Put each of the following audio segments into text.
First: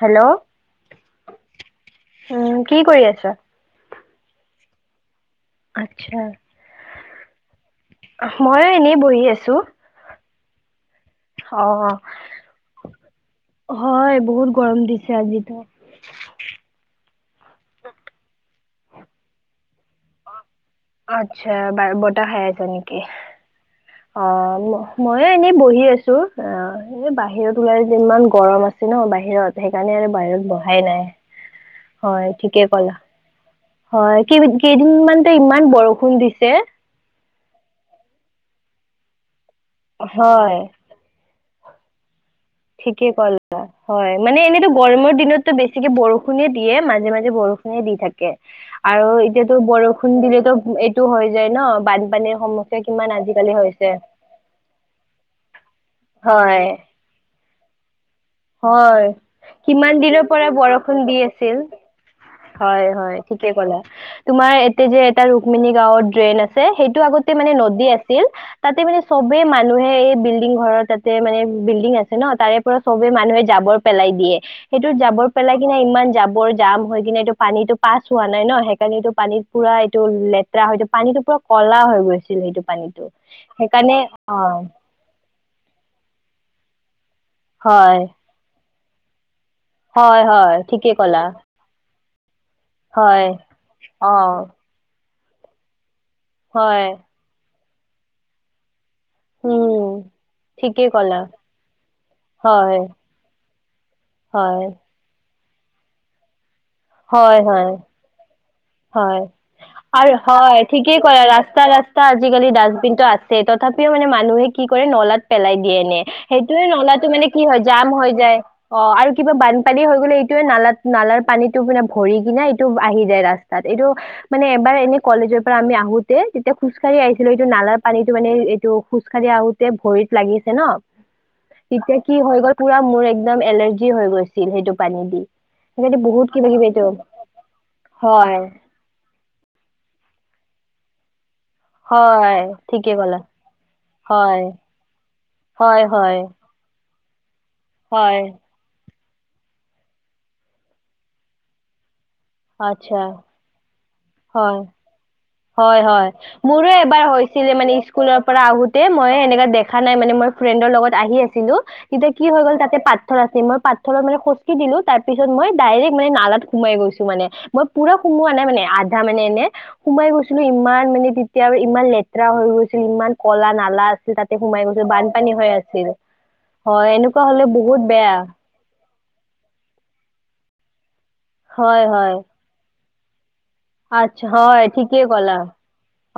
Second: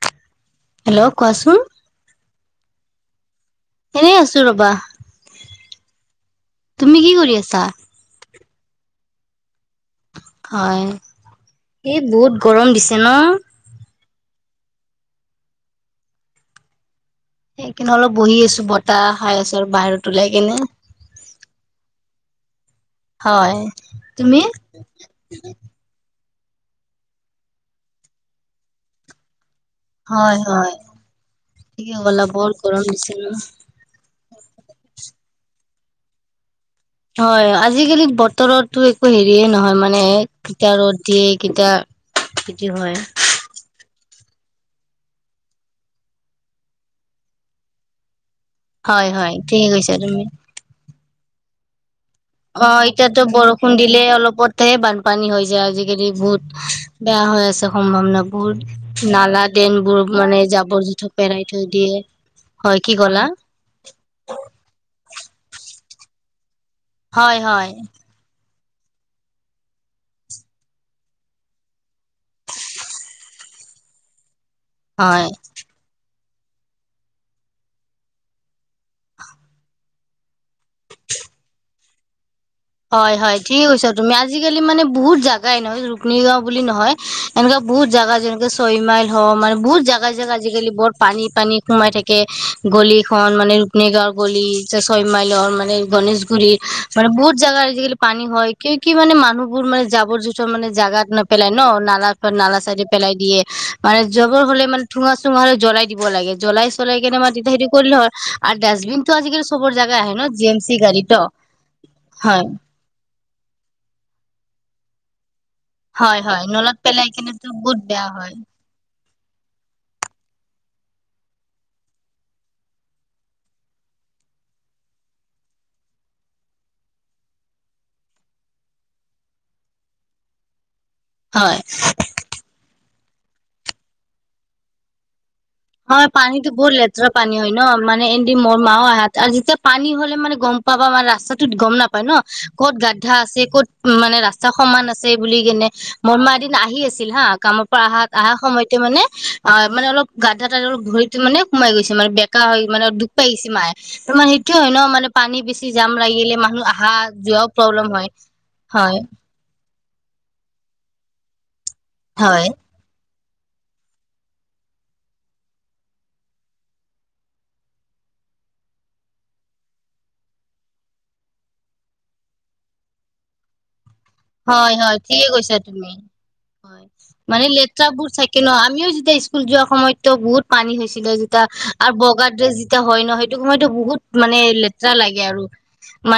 Hello hello কোৱাচোন। উম, কি কৰি আছা? এনেই আছো ৰবা। আচ্ছা। তুমি কি কৰি আছা? মই এনেই বহি আছো। হয়। অ'। এই বহুত গৰম দিছে ন? হয় বহুত গৰম দিছে আজিতো। সেই কিনে অলপ বহি আছো বতাহ খাই আছ আৰু বাহিৰত ওলাই কিনে। আচ্ছা বতাহ খাই আছা? হয় তুমি অ', মইয়ো এনেই বহি আছো‌। অ', এই বাহিৰত ওলাই ইমান গৰম আছে ন? বাহিৰত সেইকাৰণে আৰু হয় বাহিৰত হয় বহাই নাই ঠিকে ক'লা হয়, বৰ ঠিকে গৰম ক'লা দিছে ন হয়। কেই কেইদিন মানতে ইমান ইমান বৰষুণ দিছে। হয়, আজিকালি বতৰতো একো হেৰি দে নহয় মানে কেতিয়া ৰ'দ দিয়ে কেতিয়া ঠিকেই কৈল্যা হয়। মানে এনেইতো গৰমৰ দিনতো বেছিকে বৰষুণে দিয়ে মাজে, মাজে বৰষুণে দি থাকে। আৰু হয় হয় এতিয়াতো ঠিকে কৈছা বৰষুণ তুমি দিলেতো এইটো হয় যায় ন বাদ অ', এতিয়াতো বৰষুণ দিলে অলপতেহে বানপানী হৈ যায় আজিকালি বহুত হয় বেয়া হৈ আছে। [unintelligible] বোৰ হয় নালা কিমান দেনবোৰ দিনৰ মানে পৰা জাবৰ বৰষুণ জোথৰ দি পেৰাই আছিল থৈ দিয়ে। হয়, কি হয় ক'লা ঠিকে ক'লা তোমাৰ এতে যে এটা ৰুক্মিণী গাঁৱত ড্ৰেইন আছ চে সেইটো আগতে হয় মানে হয় নদী আছিল। তাতে মানে চবে মানুহে এই বিল্ডিং ঘৰৰ তাতে মানে বিল্ডিং আছে ন তাৰে পৰা সবে মানুহে জাবৰ পেলাই দিয়ে। সেইটোত হয় জাবৰ পেলাই কিনে ইমান জাব বৰ জাম হয়। সেইপিনে এইটো পানীটো পাছ হোৱা নাই ন সেইকাৰণেটো পানীত পুৰা এইটো লেতেৰা হয়টো পানীটো পোৰা কলা হৈ গৈছে। হয়, হয় ঠিক কৈছ তুমি অ আজিকালি মানে বহুত জোগাই নহয় ৰূপমিনিৰ গাওঁ বুলি নহয় এনেকা বহুত হয় জাগা যেনেকে চৈ মাইল হ মান বহুত জেগা হয় জেগাই হয় আজিকালি ঠিকে বহুত ক'লা পানী, পানী সোমাই থাকে গলি হয় খন মানে ৰুক্মিণীগাঁওৰ অ গলি ছয় মাইলৰ মানে গণেশগুৰি হয় মানে বহুত জাগা আজিকালি পানী হয় ক কি মানে মানুহবোৰ মানে উম জাবৰ জোথৰ মানে ঠিকেই জেগাত ক'লা নেপেলাই ন নালা হয় চাইডে পেলাই দিয়ে মানে জাবৰ হয়, হ'লে মানে ঠোঙা চো তোমালে জ্বলাই দিব লাগে জ্বলাই চলাই কিনে মাটিতে খেতি কৰিলো হয় আৰু ডাষ্টবিনতো হয়। আজিকালি চবৰ জাগা আৰু আহে ন জি হয় এম চি ঠিকেই গাড়ী ক'লা ত ৰাস্তা ৰাস্তা আজিকালি ডষ্টবিনটো আছে তথাপিও মানে মানুহে কি কৰে নলাত পেলাই দিয়ে এনে, হয় হয় সেইটোয়ে নলাত নলাটো পেলাই মানে কি কেনেতো হয় বহুত জাম বেয়া হৈ হয়। যায় অ' আৰু কিবা বানপানী হৈ গ'লে এইটয়োৱে নালাত, নালাৰ পানীতটো পানে ভৰি কিনে এইটো আহি যায় ৰাস্তা। তাত এইটো মানে এবাৰ এনেই কলেজৰ পৰা আমি আহোতে তেতিয়া খোজকাঢ়ি আহিছিলো এইটো নালাৰ পানীটো মানে এইটো খোজ কাঢ়ি আহোতে ভৰিত লাগিছে ন। হয় তেতিয়া কি হৈ গ'ল পুৰা মোৰ এক একদম এলাৰ্জি হৈ গৈছিল সেইটো পানী দি। সেইকাৰণে হয় কিবা পানীটো কিবি বহুত এইটো লেতেৰা পানী হয় ন। মানে এ হয় ম মা আহাত আৰু যেতিয়া পানী হ'লে মানে গম পাবা মানে ৰাস্তাত ত গম নাপায় ন হয়, ক'ত ঠিকে গাধ্ধা ক'লা। আছে ক'ত মানে হয়, ৰাস্তা সমান আছে বুলি কেনে হয়, হয়, মনমা এদিন আহি আছে ছিল হা কামৰ পৰা অহা হয়, অহা সময়তে মানে অ' মানে অলপ গাধ্বা তাৰ ঘডীটো মানে সোমাই গৈছে মানে মানে আচ্ছা, দুখ পাই আহিছে মায়ে। তাৰ সেইটো হয় ন মানে পানী বেছি হয় জাম হয়, লাগিলে মানুহ মোৰো আহা এবাৰ যোৱাও হৈছিলে মানে, প্ৰব্লেম হয় স্কুলৰ পৰা আহোতে হয় মই সেনেকা দেখ দেখা নাই মানে মই ফ্ৰেণ্ডৰ লগত আহি আছিলো তেতিয়া কি হৈ হয় গ'ল তাতে পাত পাথৰ আছে মই পাতথৰ মানে খোচকি দিলো তাৰ পিছ মই ডাইৰেক্ট মানে নালাত সোমাই গৈছো মানে মই পুৰা সোমোৱা নাই মানে আধা মানে এনে সোমাই গৈছিলো ইমান মানে তেতিয়া আৰু ইমান লেতেৰা হৈ গৈছিল ইমান কলা নালাত। তাতে সোমাই হয় গৈছিল হয় ঠিকে বানপানী হৈ কৈছা আছিল, তুমি হয় এনেকুৱা মানে হলে বহুত লেতেৰাবোৰ বেয়া। থাকে ন [unintelligible] স্কুল যোৱাৰ সময়তও বহুত পানী হৈ ছিলে যেতিয়া হয় আৰু হয় বগা ড্ৰেছ যোৰত এতি হয় নহয় হেইটো সময়তো বহুত আচ্ছা মানে হয় লেতেৰা ঠিকেই লাগে ক'লা আৰু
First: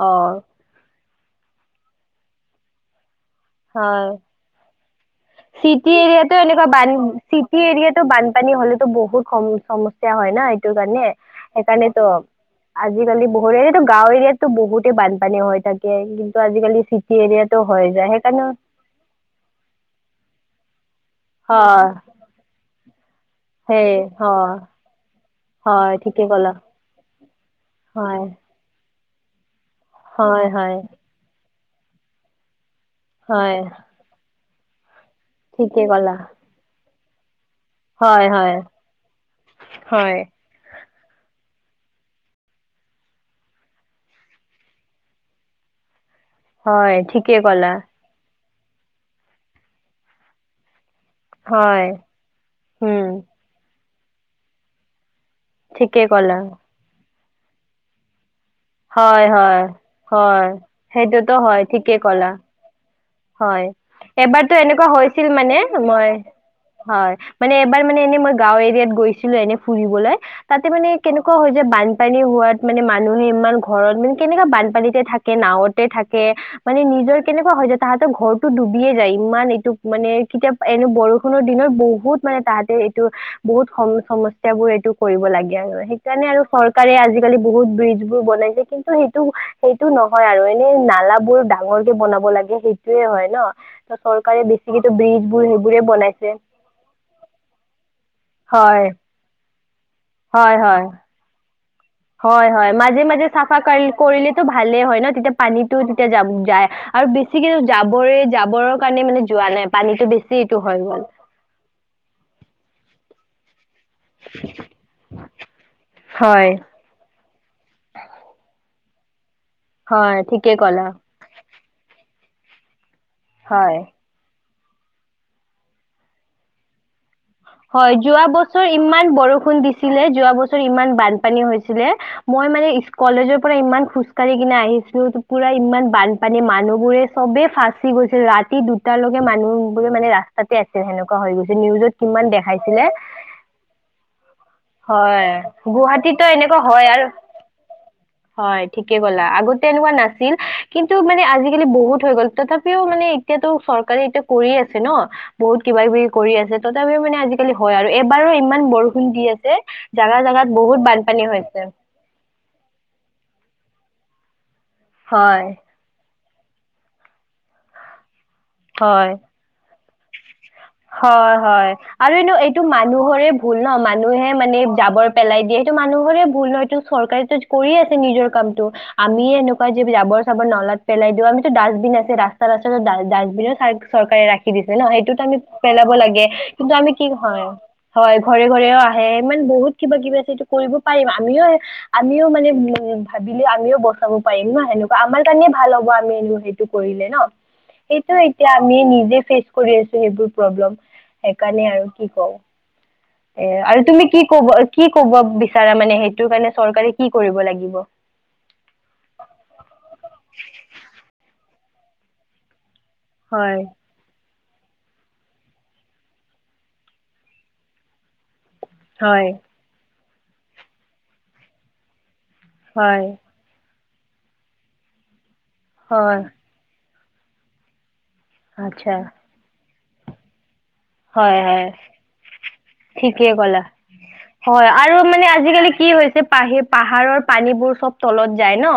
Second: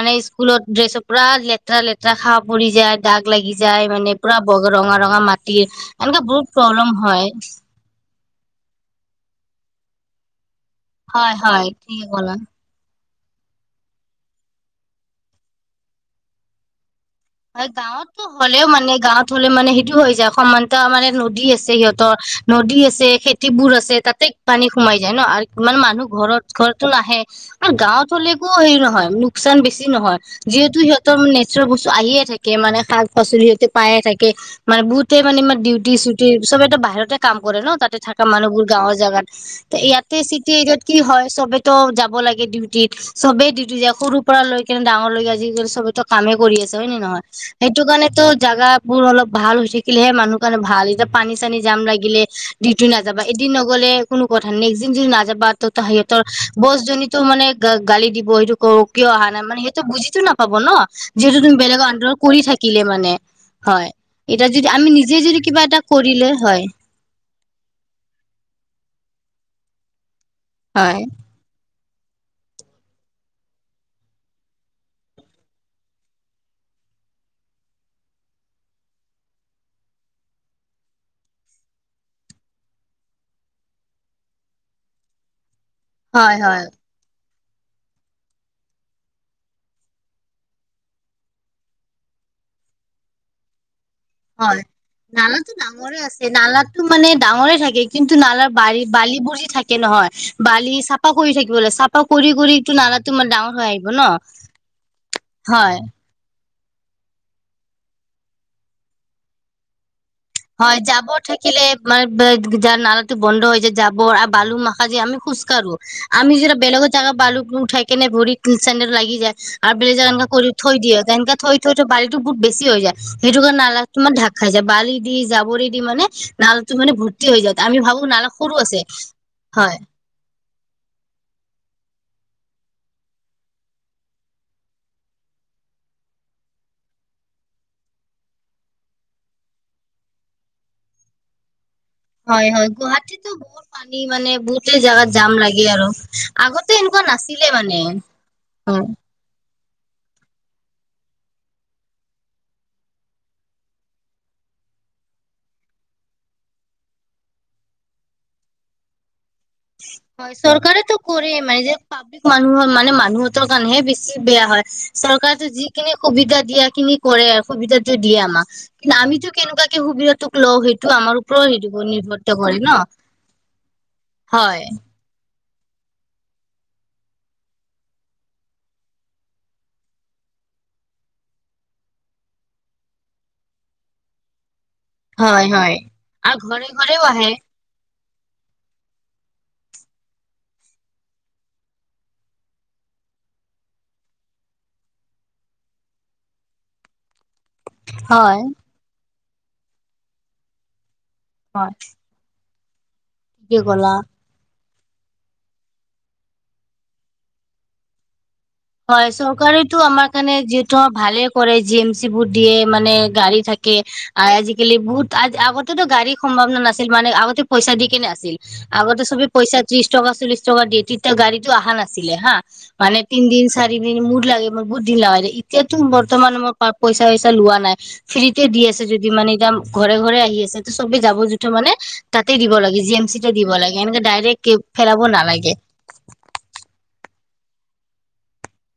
অ স্কুলত ড্ৰেছ পুৰা লেতেৰা লেতেৰা শাও পৰি যায়। দাগ লাগি যায় হয় মানে পুৰা ৰঙা ৰঙা মা চিটি এৰিয়াতটো এনেকুৱা বান, চিটি এৰিয়াত বানপানী হলেতো বহুত সমস্যা হয় না। সেইটোকাৰণে হয় হয় সেইকাৰণে ত ঠিকে ক'লা। আজিকালি বহুত এইতো গাঁও এৰিয়াতটো বহুতে বানপানী হৈ থাকে কিন্তু আজিকালি চিটি এৰিয়াতো হয় হৈ যায় গাঁৱতো সেইকাৰণে হ'লেও মানে গাঁৱত হ'লে মানে সেইটো হৈ যায় সমান ত মানে নদী আছে হয় সিহঁতৰ নদী আছে। বোৰ সেই আছে তাতে হয় পানী সোমাই যায় ন আৰু ইমান হয় মানুহ ঠিকে ঘৰত ক'লা ঘৰতো ন হে। আৰু গাঁৱত হয় হলে একো হেৰি নহয়। লোকচান বেছি নহয় হয় হয় যিহেতু সিহঁতৰ নে বস্তু আহিয়ে থাকে মানে শাক-পাচলি হয় সিহঁতে পাইয়ে থাকে। মানে বহু তেই মানে ইম ঠিকে ডিউটি ক'লা চিউটি ছবেইটো বাহিৰতে কাম কৰে ন। তাতে থাকা হয় হয় মানুহবোৰ গাঁৱৰ জাগাত, হয় ইয়াতে চিট এৰিয়াত কি হয় চবেইটো যাব লাগে ডিউটিত চবেই ডিউটি যায় সৰু পৰা লৈ কেনে ডাঙৰলৈকে আজিকালি চবেই ত কামে কৰি আছে হয় নে নহয়? ঠিকে ক'লা সেইটো কাৰণেতো জাগা বোৰ অলপ ভাল হৈ থাকিলেহে মানুহ কাৰণে ভাল, এতিয়া পানী চানী জাম হয় লাগিলে দিউটি উম নাযাবা এদিন নগ'লে কোনো কথা নিজিম [unintelligible] নাযাব বা তহঁতৰ ঠিকে সিহঁতৰ ক'লা বছজনি ত মানে গা গালি দিব, সেইটো ক কিয় হয় অহা হয় নাই? সেইটো বুজিতো হয় নাপাব ন সেইটোতো যিহেটো তুমি হয় বেলেগৰ ঠিকেই আন্ধাৰত ক'লা কৰি থাকিলে মানে হয়, এতিয়া এবাৰতো যদি এনেকুৱা আমি নিজে হৈছিল যদি মানে কিবা এটা মই কৰিলে হয় মানে এবাৰ মানে এনেই মই গাঁও এৰিয়াত গৈছিলো এনেই ফুৰিবলৈ। তাতে মানে হয় কেনেকুৱা হয় যে, বান বান পানী হোৱাত মানে মানুহে ইমান ঘৰত মানে কেনেকা বানপানীতে থাকে, নাৱতে থাকে, মানে নিজৰ কেনেকুৱা হয় যায়। তাহাঁতৰ ঘৰটো ডুবিয়ে যায় ইমান এইটো মানে কেতিয়া এনে বৰষুণৰ দিনত বহুত মানে তাহাঁতে এইটো বহুত সম সমস্যা বোৰ এইটো কৰিব লাগে আৰু। সেইকাৰণে হয় আৰু হয় চৰকাৰে আজি আজিকালি বহুত ব্ৰিজ বোৰ বনাইছে কিন্তু সেইটো সেইটো নহয় আৰু এনে নালা বোৰ ডাঙৰ কে বনাব লাগে, সেই সেইয়ে হয় ন। হয় ব্ৰিজ বোৰ নালাটো সেইবোৰে ডাঙৰে আছে বনাইছে নালাটো মানে ডাঙৰে থাকে কিন্তু নালাৰ ব হয়, বালিবোৰ যি থাকে নহয়, হয়, বালি হয়। চাফা কৰি থাকিব [unintelligible] হয় হয়, কৰিটো মাজে নালাটো মাজে মানে ডাঙৰ চাফা হৈ আহিব ন। কৰিলেটো ভালে হয় ন তেতিয়া পানীতটো হয় তেতিয়া যাব, যায়। আৰু বেছিকে জাবৰে জাবৰৰ কাৰণে মানে যোৱা নাই পানীতটো বেছি এইটো হৈ হয় গ'ল। যাবৰ থাকিলে মানে যাৰ নালা বন্ধ হৈ যা জাবৰ আৰু বালু মখা যে আমি খোজ কাঢ়ো আমি হয়, যেতিয়া বেলেগৰ জেগা বালুক উঠাই কেনে ভৰিত চেন্ডেলত লাগি যায় আৰু বেলেগ জাগাত হয়, এনেকে কৰি ঠিকে থৈ ক'লা দিয়ে এনেকে থৈ থৈ বালি টো বহুত বেছি হৈ যায়। সেইটো কাৰণে হয়। নালাটো ঢাক খাই যায় বালিত দি জাবৰি দি মানে নালটো মানে ভৰ্তি হৈ যায় আমি হয় ভাবো যোৱা নালা সৰু বছৰ আছে ইমান বৰষুণ হয় দিছিলে, যোৱা বছৰ ইমান বানপানী হৈছিলে। মই মানে কলেজৰ পৰা ইমান খোজ কাঢ়ি কিনে আহিছিলো, পুৰা ইমান বানপানী মানুহবোৰে চবেই ফাঁচি গৈছিল ৰাতি দুটালৈকে মানুহবোৰে মানে ৰাস্তাতে আছিল সেনেকুৱা হৈ গৈছে। নিউজত কিমান হয় হয় দেখাইছিলে। গুৱাহাটীতো বহুত পানী মানে, বহুতেই জাগাত হয় জাম লাগে আৰু গুৱাহাটীতো আগতে হয় এনেকুৱা আৰু নাছিলে মানে, হয়। তেনেকুৱা নাছিল কিন্তু মানে আজিকালি বহুত হৈ গ'ল তথাপিও মানে এতিয়াটো চৰকাৰে এতিয়া কৰিয়ে আছে ন' বহুত কিবা-কিবি কৰি আছে। তথাপিও মানে আজিকালি হয় আৰু এইবাৰো ইমান বৰষুণ দি আছে জাগা হয় জাগাত বহুত চৰকাৰেটো বানপানী কৰে হৈছে মানে যে পাব্লিক মানুহৰ মানে মানুহঁতৰ কাৰণেহে বেচি চি বেয়া হয়। হয় চৰকাৰেটো যিখিনি সুবিধা দিয়াখিনি কৰে আৰু সুবিধাটো দিয়ে আমাক। কিন্তু হয় আমিটো কেনেকুৱা কে সুবিধাটো হয়, হয় আৰু এনে কৰে এইটো ন মানুহৰে ভুল ন' মানুহে মানে হয় জাবৰ পে পেলাই দিয়ে সেইটো মানুহৰে ভুল নহয়টো চৰকাৰেটো কৰিয়ে আছে নিজৰ কামটো আমিয়ে এনেকুৱা যে জাবৰ চাবৰ নলাত পেলাই দিওঁ আমিতো ডাষ্টবিন আছে ৰাস্তাত আছে ৰাস্তাত ডাষ্টবিন চৰকাৰে ৰাখি খি দিছে ন' সেইটোত আমি হয় হয় পেলাব লাগে আৰু ঘৰে কিন্তু আমি ঘৰেও কি আহে হয় হয়, ঘৰে ঘৰেও আহে ইমান বহুত কিবা-কিবি আছে সেটো কৰিব পাৰিম আমিও আমিও মানে উম, ভাবিলে আমিও বচাব পাৰিম ন' সেনেকুৱা আমাৰ কাৰণে ভাল হ'ব আমি সেইটো কৰিলে ন'? সেইটো হয় এতিয়া আমি নিজে ফেচ কৰি আছোঁ সেইবোৰ। প্ৰব্লেম। সেইকাৰণে হয় আৰু কি কওঁ। এ ঠিকে আৰু ক'লা তুমি কি ক'বৰ কি ক'ব বিচাৰা মানে সেইটো কাৰণে চৰকাৰে কি কৰিব লাগিব? হয় চৰকাৰেতো আমাৰ কাৰণে যিহেতু ভালে কৰে জি এম চি ভোট দিয়ে। মানে গাড়ী হয় থাকে আজি কালি বহুত আগতে তো গাড়ী সম্ভাৱনা নাছিল। মানে আগতে পইচা দি কেনে আছিল। আগতে চবেই হয় পইচা ত্ৰিশ টকা চল্লিশ টকা দিয়ে তেতিয়া গাড়ীত আহা নাছিলে হাঁ। মানে হয় তিন দিন চাৰি দিন মোৰ লাগে মই বহুত ঢিলা এতিয়া টো হয় বৰ্তমান মোৰৰ পাপ পইচা ঐইচা লোৱা নাই। ফ্ৰীতে দি আছে আচ্ছা যদিও মানে একদম। ঘৰে ঘৰে আহি আছে। চবেই যাব হয় জোঠৰ হয় মানে তাতে দিব লাগে, জি এম ঠিকেই চিটে দিব ক'লা লাগে, এনেকে ডাইৰেক্ট কে হয় আৰু পেলাব মানে নালাগে। আজিকালি কি হৈছে পাহি পাহাৰৰ পানীবোৰ চ'ব তলত যায় ন।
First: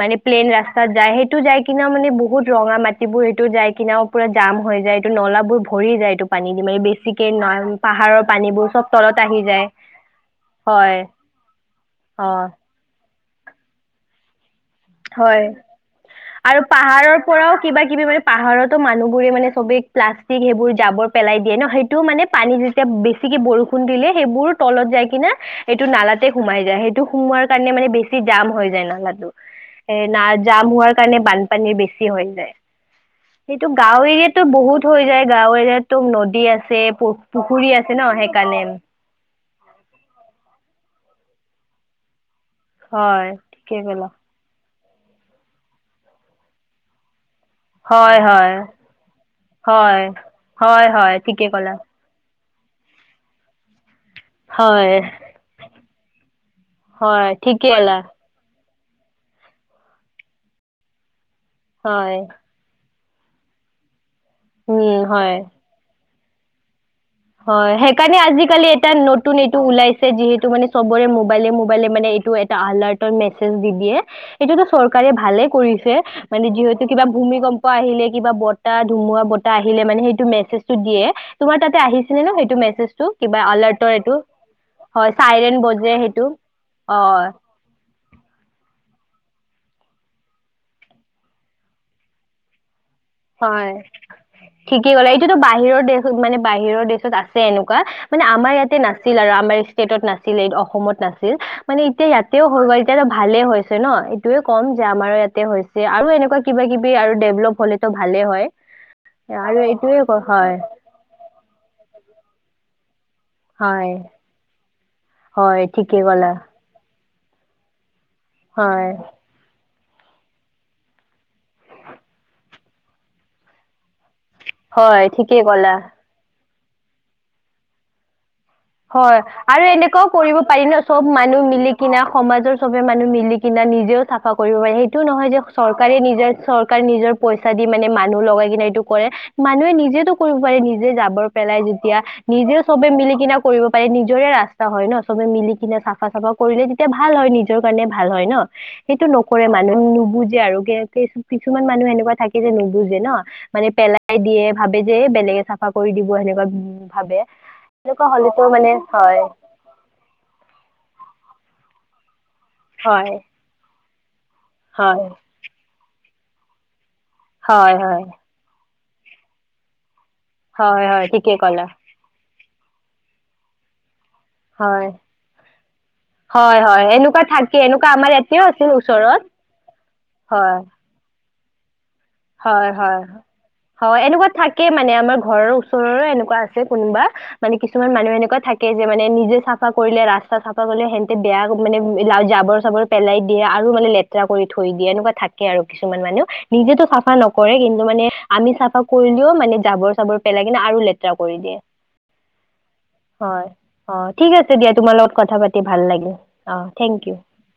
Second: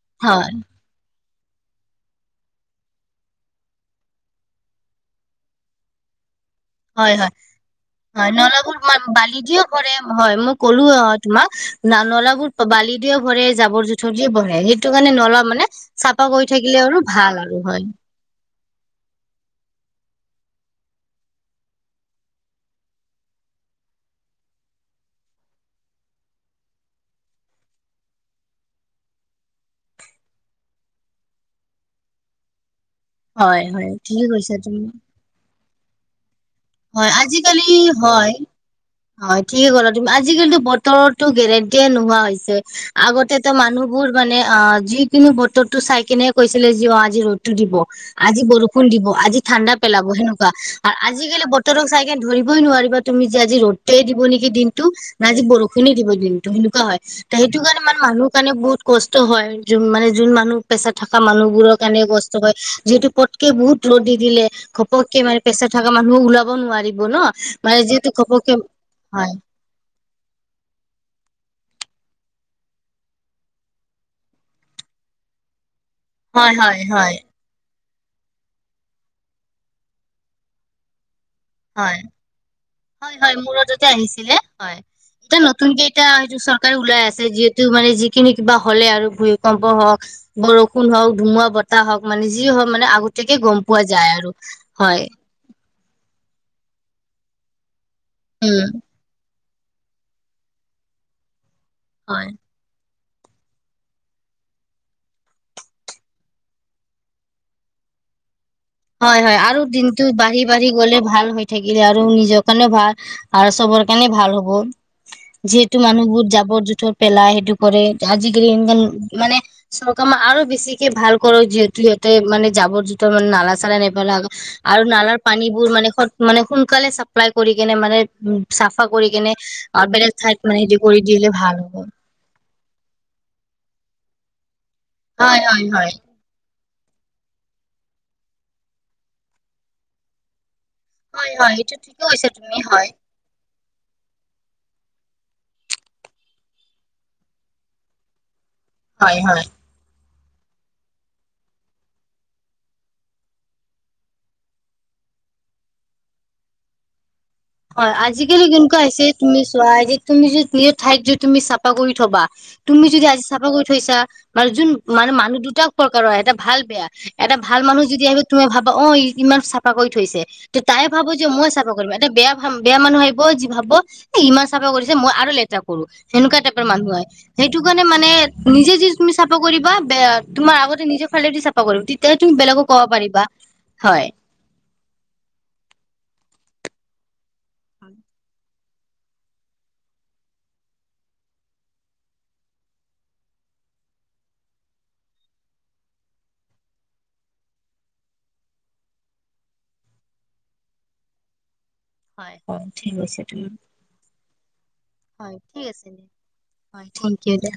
মানে প্লেন হয় ৰাস্তাত যায় এইটো যাই কিনাও মানে বহুত ৰঙা মাটিবোৰ সটো যাই কিনেও পুৰা জাম হৈ যায় এইটো নলাবোৰ ভৰি যায় এইটো পানী দি মানে হয় বেছিকে হয় ন পাহাৰৰ হয় পানীবোৰ নলাবোৰ চব ম তলত বালি আহি দিয়ে যায় কৰে হয় মই ক'লো হয় অ' তোমাক অ নলাাবোৰ বালি ও ভৰে জাবৰ জোথৰ দিয়ে ভৰে সেই কাৰণে নলা হয় মানে চাফ আৰু পাহাৰৰ পৰাও কিবা কিবি মানে পাহাৰতো মানুহবোৰে মানে চবে প্লাষ্টিক সেইবোৰ জাবৰ পেলাই দিয়ে ন, সেইটো মানে পানী যেতিয়া বেছিকে বৰষুণ দিলে সেইবোৰ তলত যাই কিনা সটো নালাতে সোমাই যায়, সেইটো সোমোৱাৰ কাৰণে মানে বেছি জাম হৈ যায় নালাটো এ না জাম হোৱাৰ কাৰণে বানপানীৰ বেছি হৈ যায়। হয় সেইটো হয় গাওঁ ঠিকে এৰিয়াতো কৈছা তুমি বহুত হৈ যায় গাওঁ এৰিয়াত এক তম নদী আছে আছে হয় প আজিকালি পুখুৰী আছে ন হয় সেইকাৰণে। হয় ঠিকে ক'লা তুমি আজিকালিতো ব বতৰতো গেৰেণ্টিয়ে নোহোৱা হৈছে। হয় আগতে তো ঠিকে মানুহবোৰ ক'লা মানে অ যিকোনো বতৰটো চাই কিনে কৈছিলে জি আজি ৰ'দ টো দিব হয় আজি হয় বৰষুণ দিব আজি ঠাণ্ডা পেলাব হয় সেনেকুৱা হয় আৰু হয় ঠিকে আজিকালি ক'লা বতৰ চাই কিনে ধৰি ধৰিবই নোৱাৰিবা তুমি যে আজি ৰ'দ দিব নেকি দিনটো হয় নাই যজি বৰষুণ দিব দিনটো সেনেকুৱা হয় সেইটো ঠিকে কাৰণে মানে ক'লা মানুহৰ কাৰণে বহুত কষ্ট হয় য মানে যোন মানুহ প্ৰেচাৰ থকা মানুহ বোৰৰ কাৰণে কষ্ট হয় যিহেতু পটকে বহুত ৰ'দি দিলে উম ঘপক হয় মানে প্ৰেছা থকা মানুহ, ম ওলাব নোৱাৰি। ব ন? হয় মানে যিহেতু সেইকাৰণে ঘপকে আজিকালি এটা নতুন এইটো ওলাইছে যিহেতু মানে চবৰে মোবাইলে-মোবাইলে মানে ব্লু এটা এলাৰ্ট মেছেজ দি দিয়ে এইটোটো চৰকাৰে ভালে কৰিছে। মানে হয় হয় যিহেতু কিবা হয় ভূমিকম্প আহিলে কিবা বতাহ ধুমুৰা বতাহ আহিলে মানে সেইটো মেছেজটো দিয়ে তোমাৰ তাতে আহিছে। হয়-হয় মোৰো তাতে আহিছিলে। হয়, এটা চাইৰেন নতুনকেই বজে এটা সেইটো হয়টো চৰকাৰ অ ওলাই আছে যিহেতু মানে যিখিনি কিবা হলে আৰু ভূিকম্প হওক বৰষুণ হওক ধুমুৱা বতাহ হওক মানে যি হওক মানে আগতে হয় ঠিকেই কলা। এইটোতো বাহিৰৰ দেশ মানে বাহিৰৰ দেশত আছে এনেকুৱা। মানে আমাৰ উম ইয়াতে নাছিল আৰু আমাৰ নাছিলেই অসমত নাছিল। মানে এতিয়া ইয়াতেও হয়। এতিয়াতো ভালে হৈছে ন? এইটোয়ে ক'ম যে আমাৰো ইয়াতে হৈছে আৰু এনেকুৱা কিবা কিবি আৰু ডেভলপ হ'লে, তটো ভালে হয়। হয়-হয় আৰু এইটোয়ে দিনটো ক- হয় বাঢ়ি-বাঢ়ি গলে ভাল হৈ থাকিলে আৰু নিজৰ কাৰণেও ভাল। [inaudible] আৰু চবৰ হয় কাৰণে ভাল হ'ব। হয় যিহেতু ঠিকেই ক'লা মানুহবোৰ জাবৰ জোথৰ পেলাই সেইটো কৰে আজি কালি হয় এনেকুৱা মানে চৰকাৰে আৰু বেছিকে ভাল কৰি দিয়ে। যিহেতু মানে জাবৰ জোতৰ মানে নালাগ চালানি আৰু হয় নালাৰ ঠিকেই পানীবোৰ ক'লা মানে সোন কালে মানে চাপ্লাই কৰি কিনে মানে উ চাফা কৰি হয় কেনে আৰু এনেকুৱাও বেলেগ ঠাইত কৰিব মানে পাৰি হেৰি ন কৰি চব দিলে মানুহ ভাল মিলি হ'ব কিনা সমাজৰ চবে মানুহ মিলি কিনা নিজেও চাফা। কৰিব পাৰি। সেইটো নহয় যে হয় হয় হয় চৰকাৰে নিজৰ নিজৰ পইচা দি মানে মানুহ লগাই কিনে এইটো কৰে। মানুহে নিজেতো কৰিব পাৰে নিজে। জাবৰ হয় হয় পেলাই এইটো ঠিকে যেতিয়া কৈছা তুমি নিজেও হয় চবে মিলি কিনে কৰিব পাৰে, নিজৰে ৰাস্তা হয় ন' চবে মিলি কিনে চাফা চাফা কৰিলে তেতিয়া ভাল হয়, নিজৰ কাৰণে ভাল হয় ন'। সেইটো হয় হয় নকৰে মানুহে নুবুজ আৰু কিছুমান মানুহ এনেকুৱা থাকে যে নুবুজে ন? মানে পেলাই দিয়ে, ভাবে যে এ বেলেগে চাফা কৰি দিব সেনেকে ভাবে। হয়, এনেকুৱা আজিকি হ'লেতো মানে এনেকুৱা হৈছে হয় তুমি চোৱা, এতিয়া তুমি নিজৰ ঠাইত যদি তুমি চাফা কৰি থবা তুমি হয় যদি আজি চাবা কৰি থৈছা মানে জোন হয় মানে মানুহ দুটাক [unintelligible] [unintelligible] এটা ভাল বেয়া এটা ভাল হয় মানুহ হয় যদি আহিব তুমি ভাব অ ইমান চাফা কৰি থৈছে তে হয় তাই হয় ভাবো যে ঠিকে মই ক'লা চাফা কৰিব, এটা বেয়া বেয়া মানুহ আহিব, যি ভাবব ই ইমান চাফা হয় কৰিছে, মই আৰু লেতেৰা কৰো, সেনেকুৱা হয় টাইপৰ হয় মানুহ আহে। এনেকুৱা থাকে সেইটো কাৰণে এনেকুৱা মানে আমাৰ ইয়াতেও আছিল নিজে যি তুমি ওচৰত চাফা কৰিবা, বে হয় তোমাৰ আগতে নিজে ফালে দি চাফা কৰো। হয়, হয়, হয়। এনেকুৱা থাকেই মানে, আমাৰ ঘৰৰ ওচৰৰে এনেকুৱা আছে কোনোবা, মানে কিছুমান মানুহ এনেকুৱা থাকে যে, মানে নিজে চাফা কৰিলে, ৰাস্তা চাফা কৰিলে সিহঁতে বেয়া মানে জাবৰ চাবৰ পেলাই দিয়ে আৰু মানে লেতেৰা কৰি থৈ দিয়ে। এনেকুৱা থাকে আৰু কিছুমান মানুহ। নিজেতো চাফা চাফা নকৰে, কিন্তু মানে আমি চাফা কৰিলেও মানে জাবৰ চাবৰ পেলাই কিনে আৰু লেতেৰা কৰি দিয়ে। হয় হয় ঠিক আছে তুমি হয় অহ, ঠিক আছে দিয়া তোমাৰ লগত হয় কথা পাতি ঠিক ভাল আছে দিয়া লাগিল, অ হয় থেংকিউ থেংক ইউ দে